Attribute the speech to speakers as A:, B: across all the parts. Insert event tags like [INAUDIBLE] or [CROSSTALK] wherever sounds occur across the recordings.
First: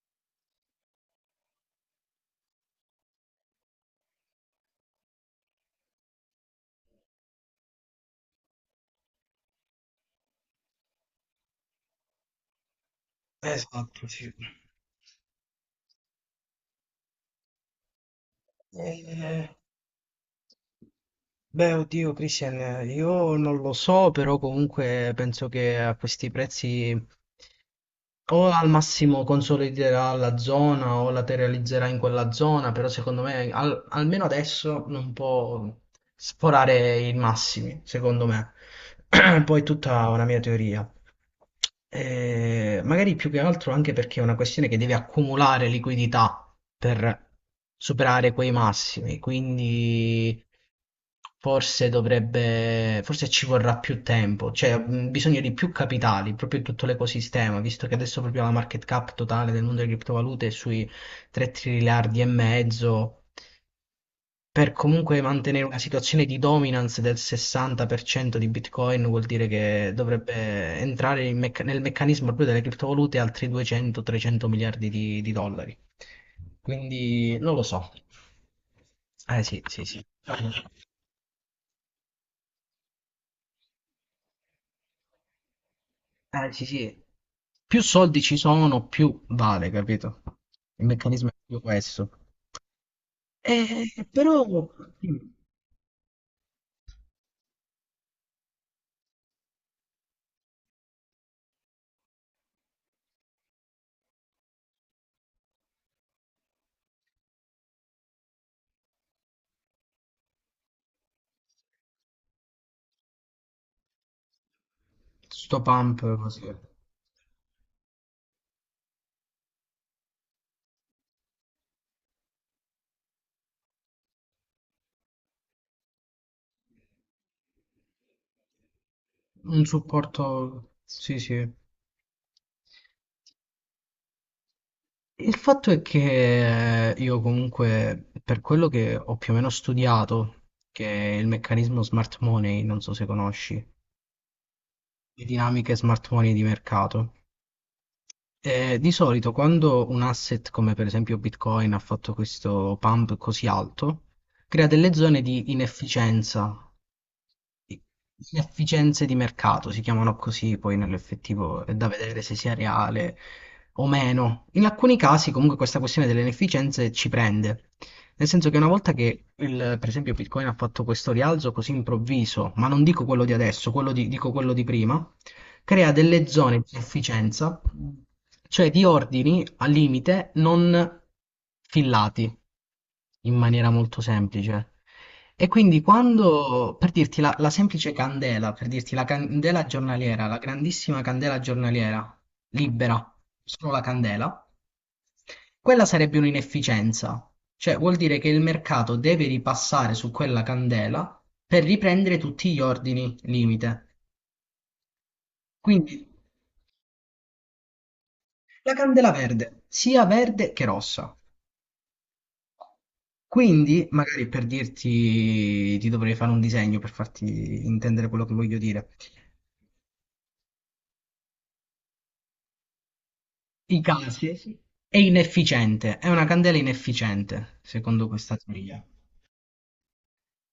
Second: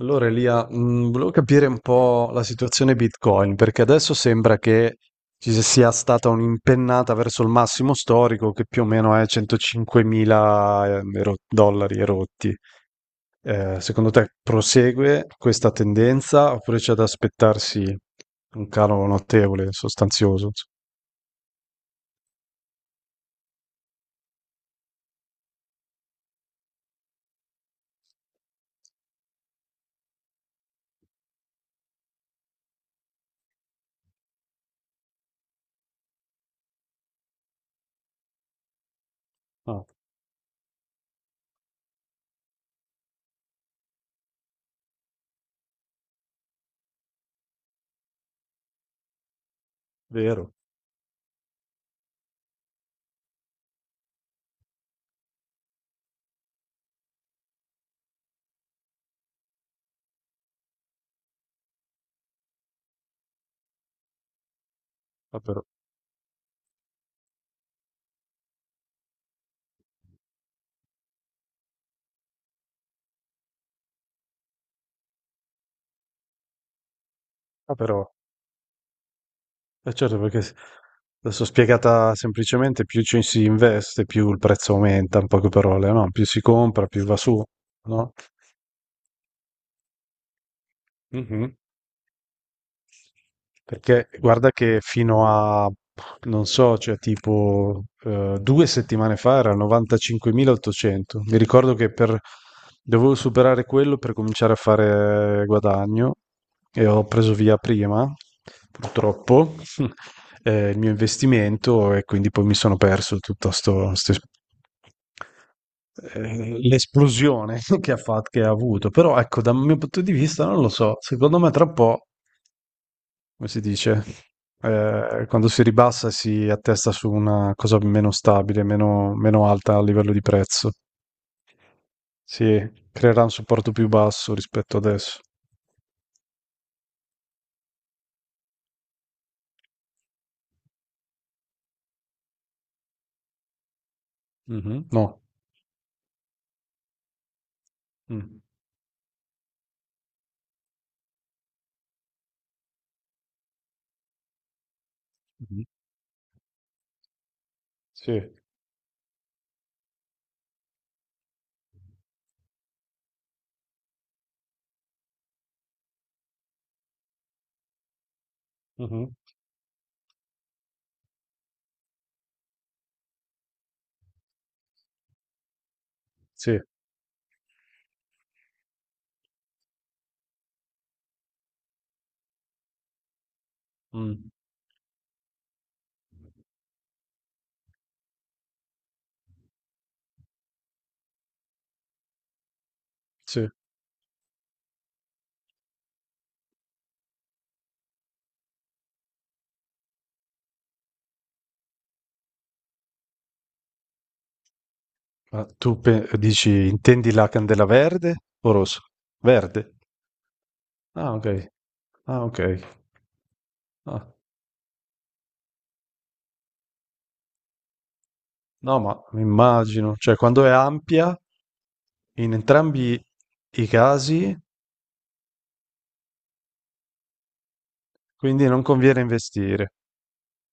A: Allora, Elia, volevo capire un po' la situazione Bitcoin, perché adesso sembra che ci sia stata un'impennata verso il massimo storico, che più o meno è 105.000 dollari erotti.
B: Esatto,
A: Secondo te
B: sì.
A: prosegue questa tendenza oppure c'è da aspettarsi un calo
B: Eh,
A: notevole, sostanzioso, insomma?
B: beh, oddio, Christian, io non lo so, però comunque penso che a questi prezzi o al massimo consoliderà la zona o la realizzerà in quella zona, però secondo me almeno adesso non può sforare i massimi, secondo me. [CLEARS THROAT] Poi
A: Ah,
B: tutta una mia teoria. Magari più che altro anche perché è una questione che deve accumulare liquidità per superare quei massimi, quindi
A: vero.
B: forse dovrebbe, forse ci vorrà più tempo, cioè bisogno di più capitali, proprio in tutto l'ecosistema, visto che adesso proprio la market cap totale del mondo delle criptovalute è sui 3 triliardi e mezzo per comunque
A: Ah,
B: mantenere
A: però.
B: una situazione di dominance del 60% di Bitcoin, vuol dire che dovrebbe entrare in nel meccanismo proprio delle criptovalute altri 200-300 miliardi di dollari. Quindi non lo
A: Ah,
B: so.
A: però.
B: Eh sì, sì,
A: Eh
B: sì.
A: certo, perché adesso spiegata semplicemente, più ci si investe, più il prezzo aumenta, in poche parole, no? Più si
B: Eh sì,
A: compra,
B: sì.
A: più va su,
B: Più
A: no?
B: soldi ci sono, più vale, capito? Il meccanismo è
A: Mhm.
B: più questo.
A: Perché
B: Però
A: guarda che
B: mm,
A: fino a, non so, cioè tipo 2 settimane fa era 95.800. Mi ricordo che per, dovevo superare quello per cominciare a fare guadagno e ho preso via prima, purtroppo, [LAUGHS] il mio investimento e quindi poi mi sono perso tutto
B: sto pump così.
A: l'esplosione [LAUGHS] che ha fatto, che ha avuto. Però ecco, dal mio punto di vista, non lo so, secondo me tra un po' come si dice, quando si ribassa si attesta su una cosa meno stabile, meno, meno
B: Un
A: alta a livello di
B: supporto,
A: prezzo.
B: sì, sì.
A: Si creerà un supporto più basso rispetto adesso.
B: Il fatto è che io comunque, per quello che ho più o meno studiato, che è il meccanismo smart money, non so se conosci, le
A: Mhm. No.
B: dinamiche smart money di mercato,
A: Mm.
B: di solito quando un asset come per esempio Bitcoin ha fatto questo pump così alto, crea delle zone di
A: Mhm.
B: inefficienza, i-
A: Sì.
B: inefficienze di mercato, si chiamano così, poi nell'effettivo è da vedere se sia reale o meno. In alcuni casi comunque questa questione delle inefficienze ci prende. Nel senso che una volta
A: Mhm.
B: che per esempio Bitcoin ha fatto questo rialzo così improvviso, ma non dico quello di adesso, quello dico quello di prima, crea delle zone
A: Sì.
B: di sufficienza, cioè di ordini al limite non fillati in maniera molto
A: Mm.
B: semplice. E quindi quando, per dirti la semplice candela, per dirti la candela giornaliera, la grandissima candela giornaliera, libera,
A: Sì.
B: solo la candela, quella sarebbe un'inefficienza, cioè vuol dire che il mercato deve ripassare su quella candela per riprendere tutti gli ordini limite.
A: Ma tu
B: Quindi
A: dici, intendi la candela verde o
B: la
A: rosa?
B: candela
A: Verde.
B: verde, sia verde che rossa.
A: Ah, ok. Ah, ok.
B: Quindi,
A: Ah.
B: magari per dirti, ti dovrei fare un disegno per farti intendere quello che voglio
A: No,
B: dire.
A: ma mi immagino, cioè quando è ampia, in entrambi i
B: I
A: casi.
B: casi è inefficiente, è una candela inefficiente, secondo questa
A: Quindi non
B: teoria.
A: conviene investire.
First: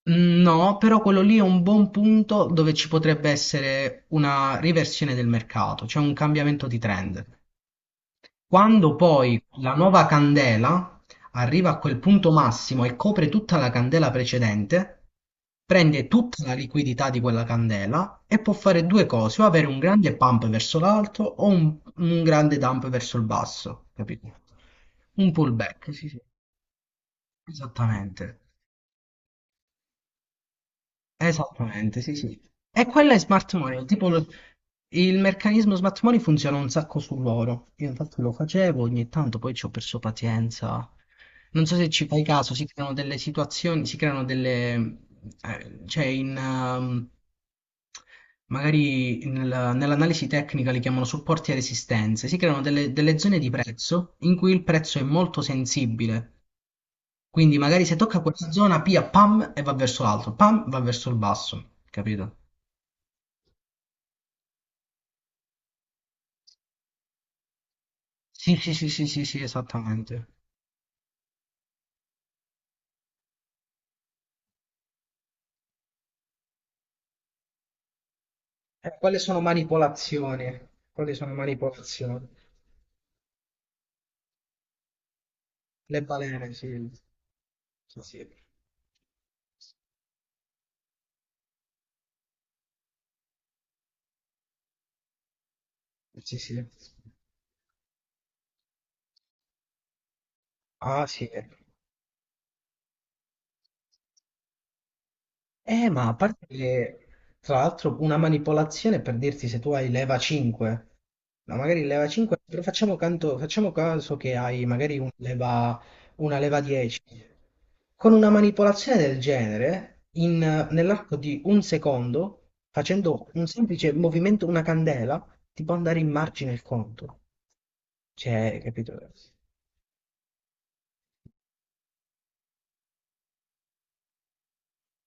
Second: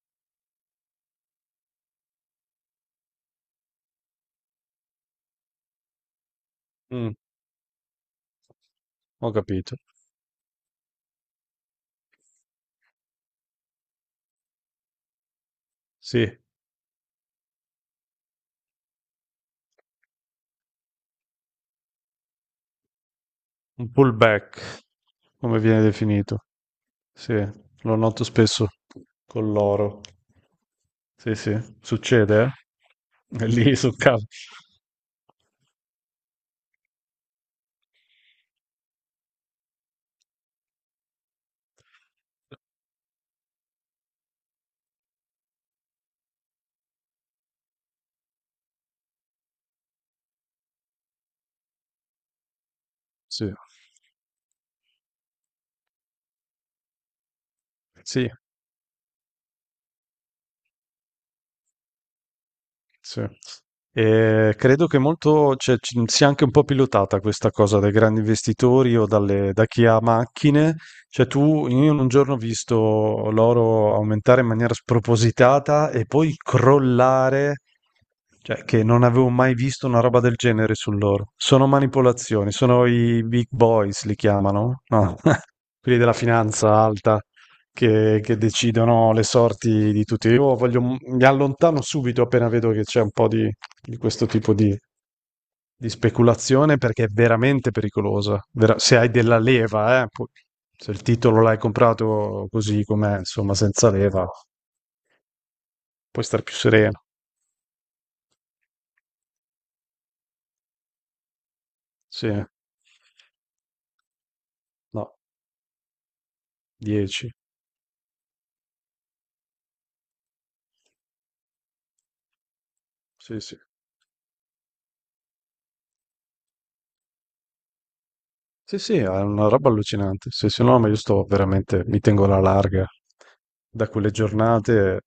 B: Mm, no, però quello lì è un buon punto dove ci potrebbe essere una riversione del mercato, cioè un cambiamento di
A: Mm,
B: trend. Quando
A: ho
B: poi la
A: capito.
B: nuova candela arriva a quel punto massimo e copre tutta la candela precedente, prende
A: Sì,
B: tutta la liquidità di quella candela e può fare due cose, o avere un grande pump verso l'alto o un grande dump verso il basso,
A: un
B: capito?
A: pullback,
B: Un
A: come viene
B: pullback, sì, sì,
A: definito. Sì, lo noto
B: esattamente.
A: spesso con l'oro. Sì, sì,
B: Esattamente, sì, sì.
A: succede,
B: E quella è
A: eh? È
B: smart
A: lì
B: money,
A: sul
B: tipo
A: caso.
B: il meccanismo smart money funziona un sacco su loro. Io infatti lo facevo ogni tanto, poi ci ho perso pazienza. Non so se ci fai caso, si creano delle situazioni, si creano delle, cioè magari nell'analisi tecnica li chiamano supporti e resistenze, si creano delle zone
A: Sì,
B: di prezzo in cui il prezzo è molto sensibile, quindi magari se tocca
A: sì.
B: quella zona, pam, e va verso l'alto, pam, va verso il basso, capito?
A: Sì. E credo che molto, cioè, sia anche un po' pilotata questa cosa dai grandi
B: Sì, sì, sì,
A: investitori
B: sì,
A: o
B: sì, sì,
A: da chi ha
B: esattamente.
A: macchine. Cioè, tu, io in un giorno ho visto l'oro aumentare in maniera spropositata e poi crollare, cioè, che non
B: Quelle
A: avevo
B: sono
A: mai visto una roba del
B: manipolazioni,
A: genere
B: quelle
A: sull'oro.
B: sono
A: Sono
B: manipolazioni.
A: manipolazioni, sono i big boys, li chiamano, no? [LAUGHS] Quelli
B: Le
A: della
B: balene,
A: finanza
B: sì,
A: alta
B: sì,
A: che,
B: sì,
A: che decidono le sorti di tutti. Io voglio, mi allontano subito appena vedo che c'è un po' di, questo tipo di,
B: sì, sì.
A: speculazione perché è veramente pericolosa. Se hai della leva, se il
B: Ah, sì.
A: titolo l'hai comprato così com'è, insomma, senza leva,
B: Ma a
A: puoi stare
B: parte
A: più
B: che,
A: sereno.
B: tra l'altro, una manipolazione per dirti se tu hai leva 5, ma magari leva
A: Sì,
B: 5, però facciamo, facciamo caso che hai magari
A: no,
B: una leva 10.
A: 10.
B: Con una manipolazione del genere, nell'arco di un secondo, facendo
A: Sì,
B: un
A: sì.
B: semplice movimento, una candela, ti può andare in margine il conto. Cioè,
A: Sì,
B: capito?
A: sì, è una roba allucinante. Se no, ma io sto veramente, mi tengo alla larga da quelle giornate.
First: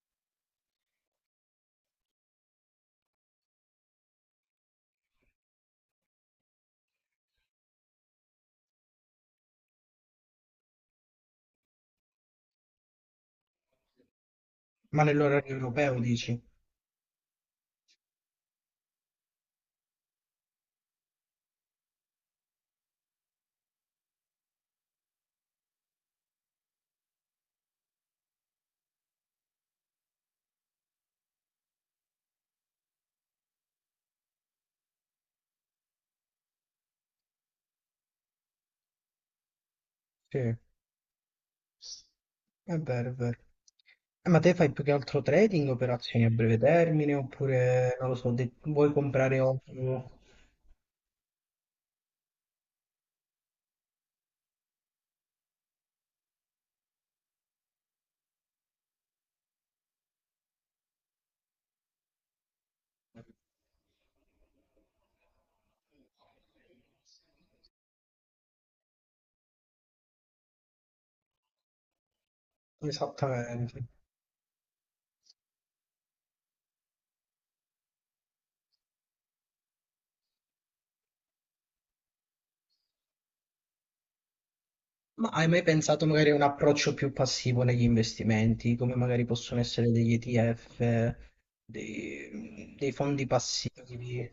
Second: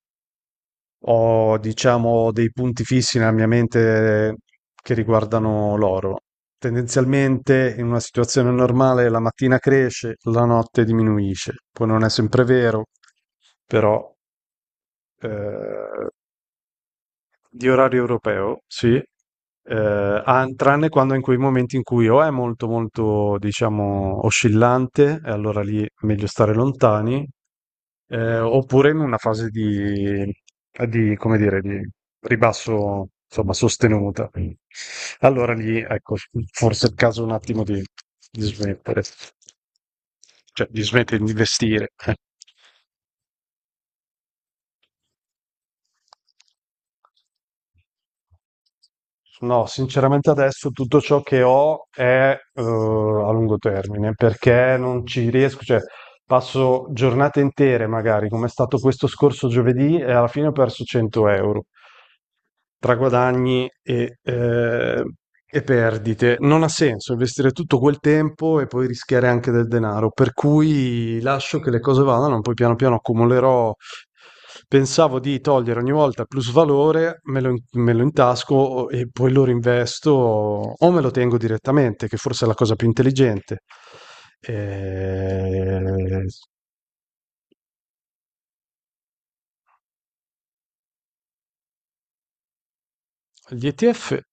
A: Ho, diciamo, dei punti fissi nella mia mente che riguardano l'oro. Tendenzialmente, in una situazione normale, la mattina cresce, la notte diminuisce. Poi non è sempre vero, però
B: Ma nell'orario europeo
A: eh,
B: dici?
A: di orario europeo, sì, ah, tranne quando in quei momenti in cui o è molto molto diciamo oscillante e allora lì è meglio stare lontani, oppure in una fase di, come dire, di ribasso, insomma, sostenuta. Allora lì, ecco, forse è il caso un attimo di smettere,
B: Sì.
A: cioè di smettere di investire.
B: È vero, è vero. Ma te fai più che altro trading, operazioni a breve termine, oppure, non lo so, vuoi comprare oro?
A: No, sinceramente adesso tutto ciò che ho è a lungo termine perché non ci riesco, cioè passo giornate intere magari, come è stato questo scorso giovedì, e alla fine ho perso 100 euro. Tra guadagni e perdite. Non ha senso investire tutto quel tempo e poi rischiare anche del denaro, per cui lascio che le cose vadano, poi piano piano accumulerò.
B: Esattamente.
A: Pensavo di togliere ogni volta plus valore, me lo intasco e poi lo rinvesto o me lo tengo direttamente, che forse è la cosa più intelligente.
B: Ma hai mai pensato
A: Eh,
B: magari a un approccio più passivo negli investimenti, come magari possono essere degli ETF, dei fondi
A: Gli ETF,
B: passivi?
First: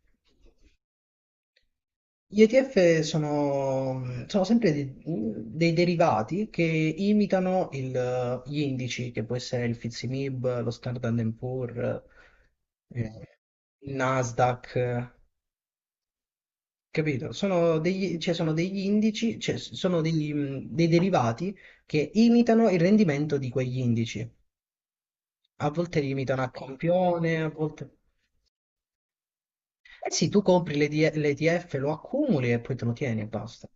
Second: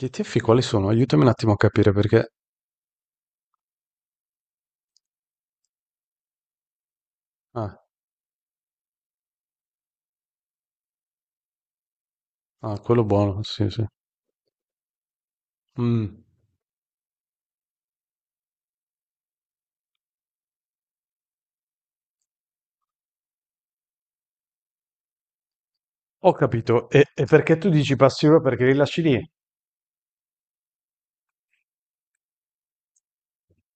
A: gli ETF quali sono? Aiutami un attimo a capire perché.
B: Gli ETF sono sempre dei derivati che imitano
A: Ah,
B: gli indici, che può essere il FTSE/MIB, lo Standard and Poor's,
A: ah, quello
B: eh,
A: buono, sì, sì.
B: il Nasdaq,
A: Mh,
B: capito? Sono degli, cioè, sono degli indici, cioè, sono degli, dei derivati che imitano il rendimento di quegli indici. A volte li
A: ho
B: imitano a
A: capito. E
B: campione, a
A: perché tu
B: volte...
A: dici passi ora perché li lasci lì?
B: Eh sì, tu compri l'ETF, lo accumuli e poi te lo tieni e basta.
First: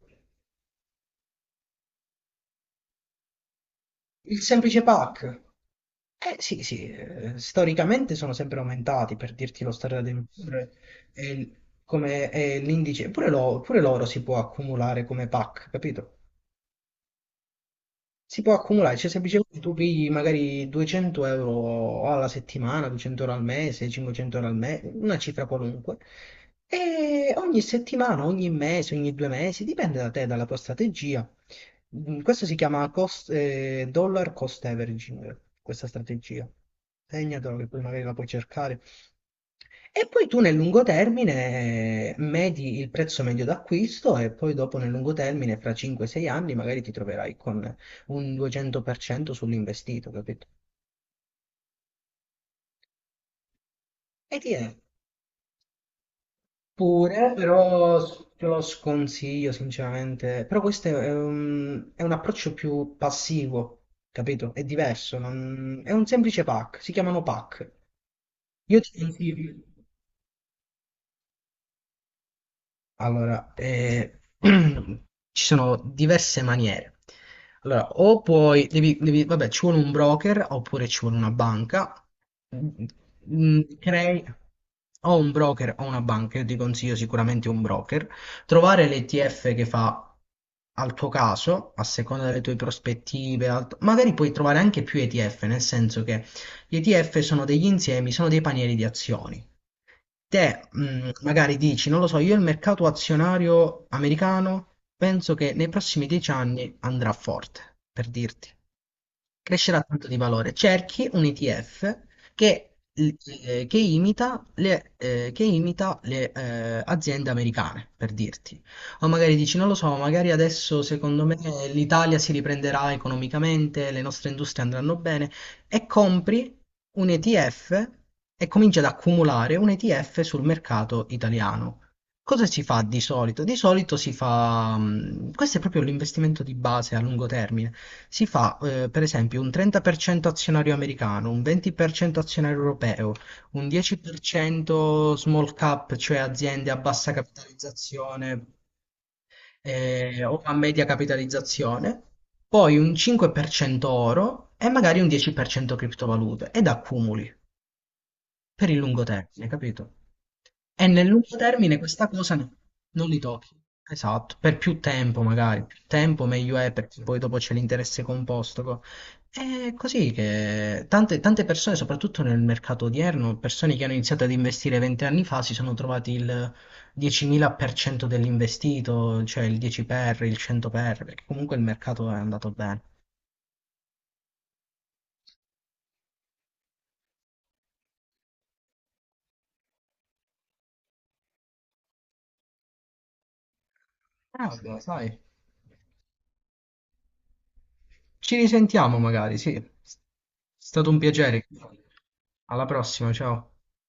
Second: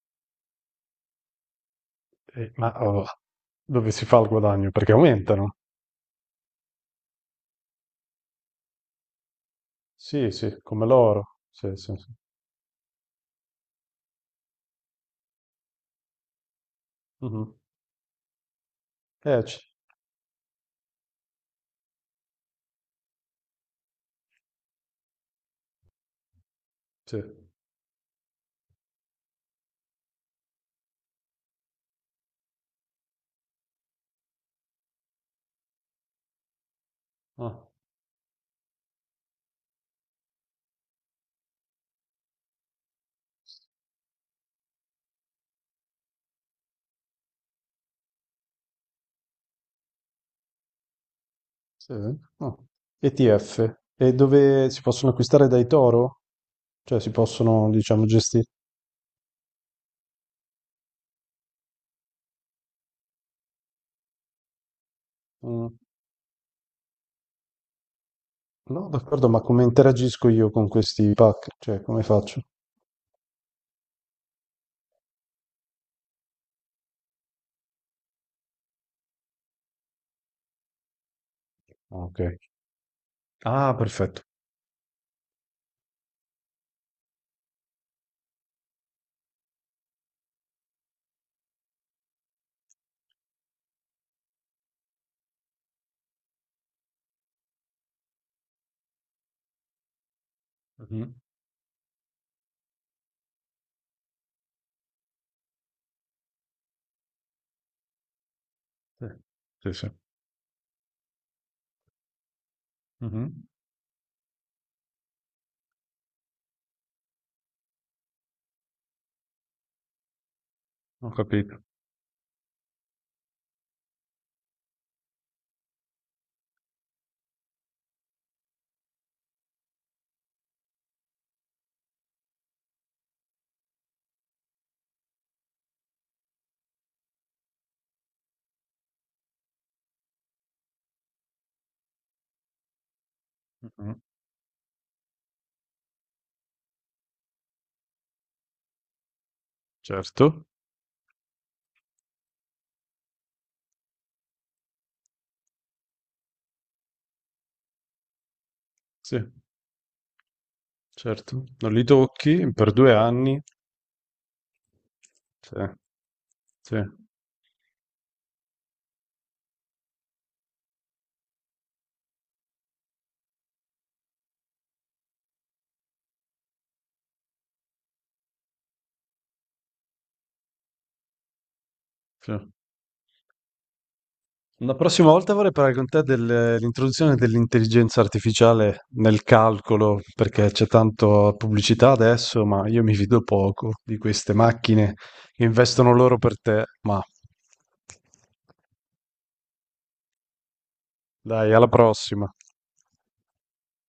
A: Ma oh, dove si fa il
B: Il
A: guadagno?
B: semplice
A: Perché
B: pack.
A: aumentano.
B: Eh sì, sì, storicamente sono sempre aumentati, per dirti lo standard del
A: Sì, sì,
B: valore
A: come
B: e
A: l'oro. Sì, sì, sì.
B: come è l'indice, pure, pure l'oro si può accumulare come PAC, capito?
A: Mh-mh.
B: Si può accumulare, cioè semplicemente
A: C
B: tu pigli magari 200 euro alla settimana, 200 euro al mese, 500 euro al mese, una cifra qualunque,
A: sì.
B: e ogni settimana, ogni mese, ogni 2 mesi, dipende da te, dalla tua strategia. Questo si chiama dollar cost averaging, questa strategia. Segnatelo
A: Ah,
B: che poi magari la puoi cercare. E poi tu nel lungo termine medi il prezzo medio d'acquisto e poi dopo nel lungo termine, fra 5-6 anni, magari ti troverai con un 200% sull'investito, capito?
A: sì? Ah. ETF. E
B: E ti è.
A: dove si possono acquistare dai toro? Cioè si
B: Pure,
A: possono,
B: però
A: diciamo, gesti
B: te lo sconsiglio sinceramente. Però questo è un approccio più passivo, capito? È diverso,
A: mh,
B: è un semplice pack, si chiamano pack. Io
A: no,
B: ti
A: d'accordo, ma
B: consiglio.
A: come interagisco io con questi pack? Cioè come faccio?
B: Allora, [CLEARS THROAT] ci sono diverse maniere. Allora, o puoi, vabbè, ci vuole un broker oppure ci vuole una banca.
A: Ah, okay. Ah, perfetto.
B: Crei o un broker o una banca, io ti consiglio sicuramente un broker. Trovare l'ETF che fa al tuo caso, a seconda delle tue prospettive, magari puoi trovare anche più ETF, nel senso che gli ETF sono degli insiemi, sono dei panieri di azioni, te
A: Mh-mh.
B: magari dici, non lo so, io il mercato azionario americano penso che nei prossimi 10 anni andrà forte, per dirti
A: Sì. Sì,
B: crescerà
A: sì.
B: tanto di valore. Cerchi un ETF
A: Mh-mh.
B: che imita le aziende americane, per dirti. O magari dici, non lo so, magari adesso
A: Ho
B: secondo me
A: capito.
B: l'Italia si riprenderà economicamente, le nostre industrie andranno bene, e compri un ETF e cominci ad accumulare un ETF sul mercato italiano. Cosa si fa di solito? Di solito si fa, questo è proprio l'investimento di base a lungo termine, si fa per esempio un 30% azionario americano, un 20% azionario europeo, un
A: Mh-mh.
B: 10% small cap, cioè aziende a bassa capitalizzazione
A: Certo,
B: o a media capitalizzazione, poi un 5% oro e magari un 10% criptovalute ed accumuli per il lungo
A: sì,
B: termine, capito? E nel lungo
A: certo. Non
B: termine
A: li
B: questa cosa no,
A: tocchi per due
B: non li
A: anni.
B: tocchi. Esatto, per più tempo
A: Sì,
B: magari, più tempo meglio è
A: sì,
B: perché poi dopo c'è l'interesse composto. È così che tante, tante persone, soprattutto nel mercato odierno, persone che hanno iniziato ad investire 20 anni fa si sono trovati il 10.000% dell'investito, cioè il 10 per, il 100 per, perché comunque il mercato è andato
A: sì.
B: bene.
A: La prossima volta vorrei parlare con te dell'introduzione dell'intelligenza artificiale nel calcolo, perché c'è tanto pubblicità adesso, ma io mi fido poco di queste
B: Ah, vabbè,
A: macchine
B: sai,
A: che investono loro per te. Ma
B: ci risentiamo magari, sì. È stato un piacere.
A: dai, alla prossima.
B: Alla prossima, ciao.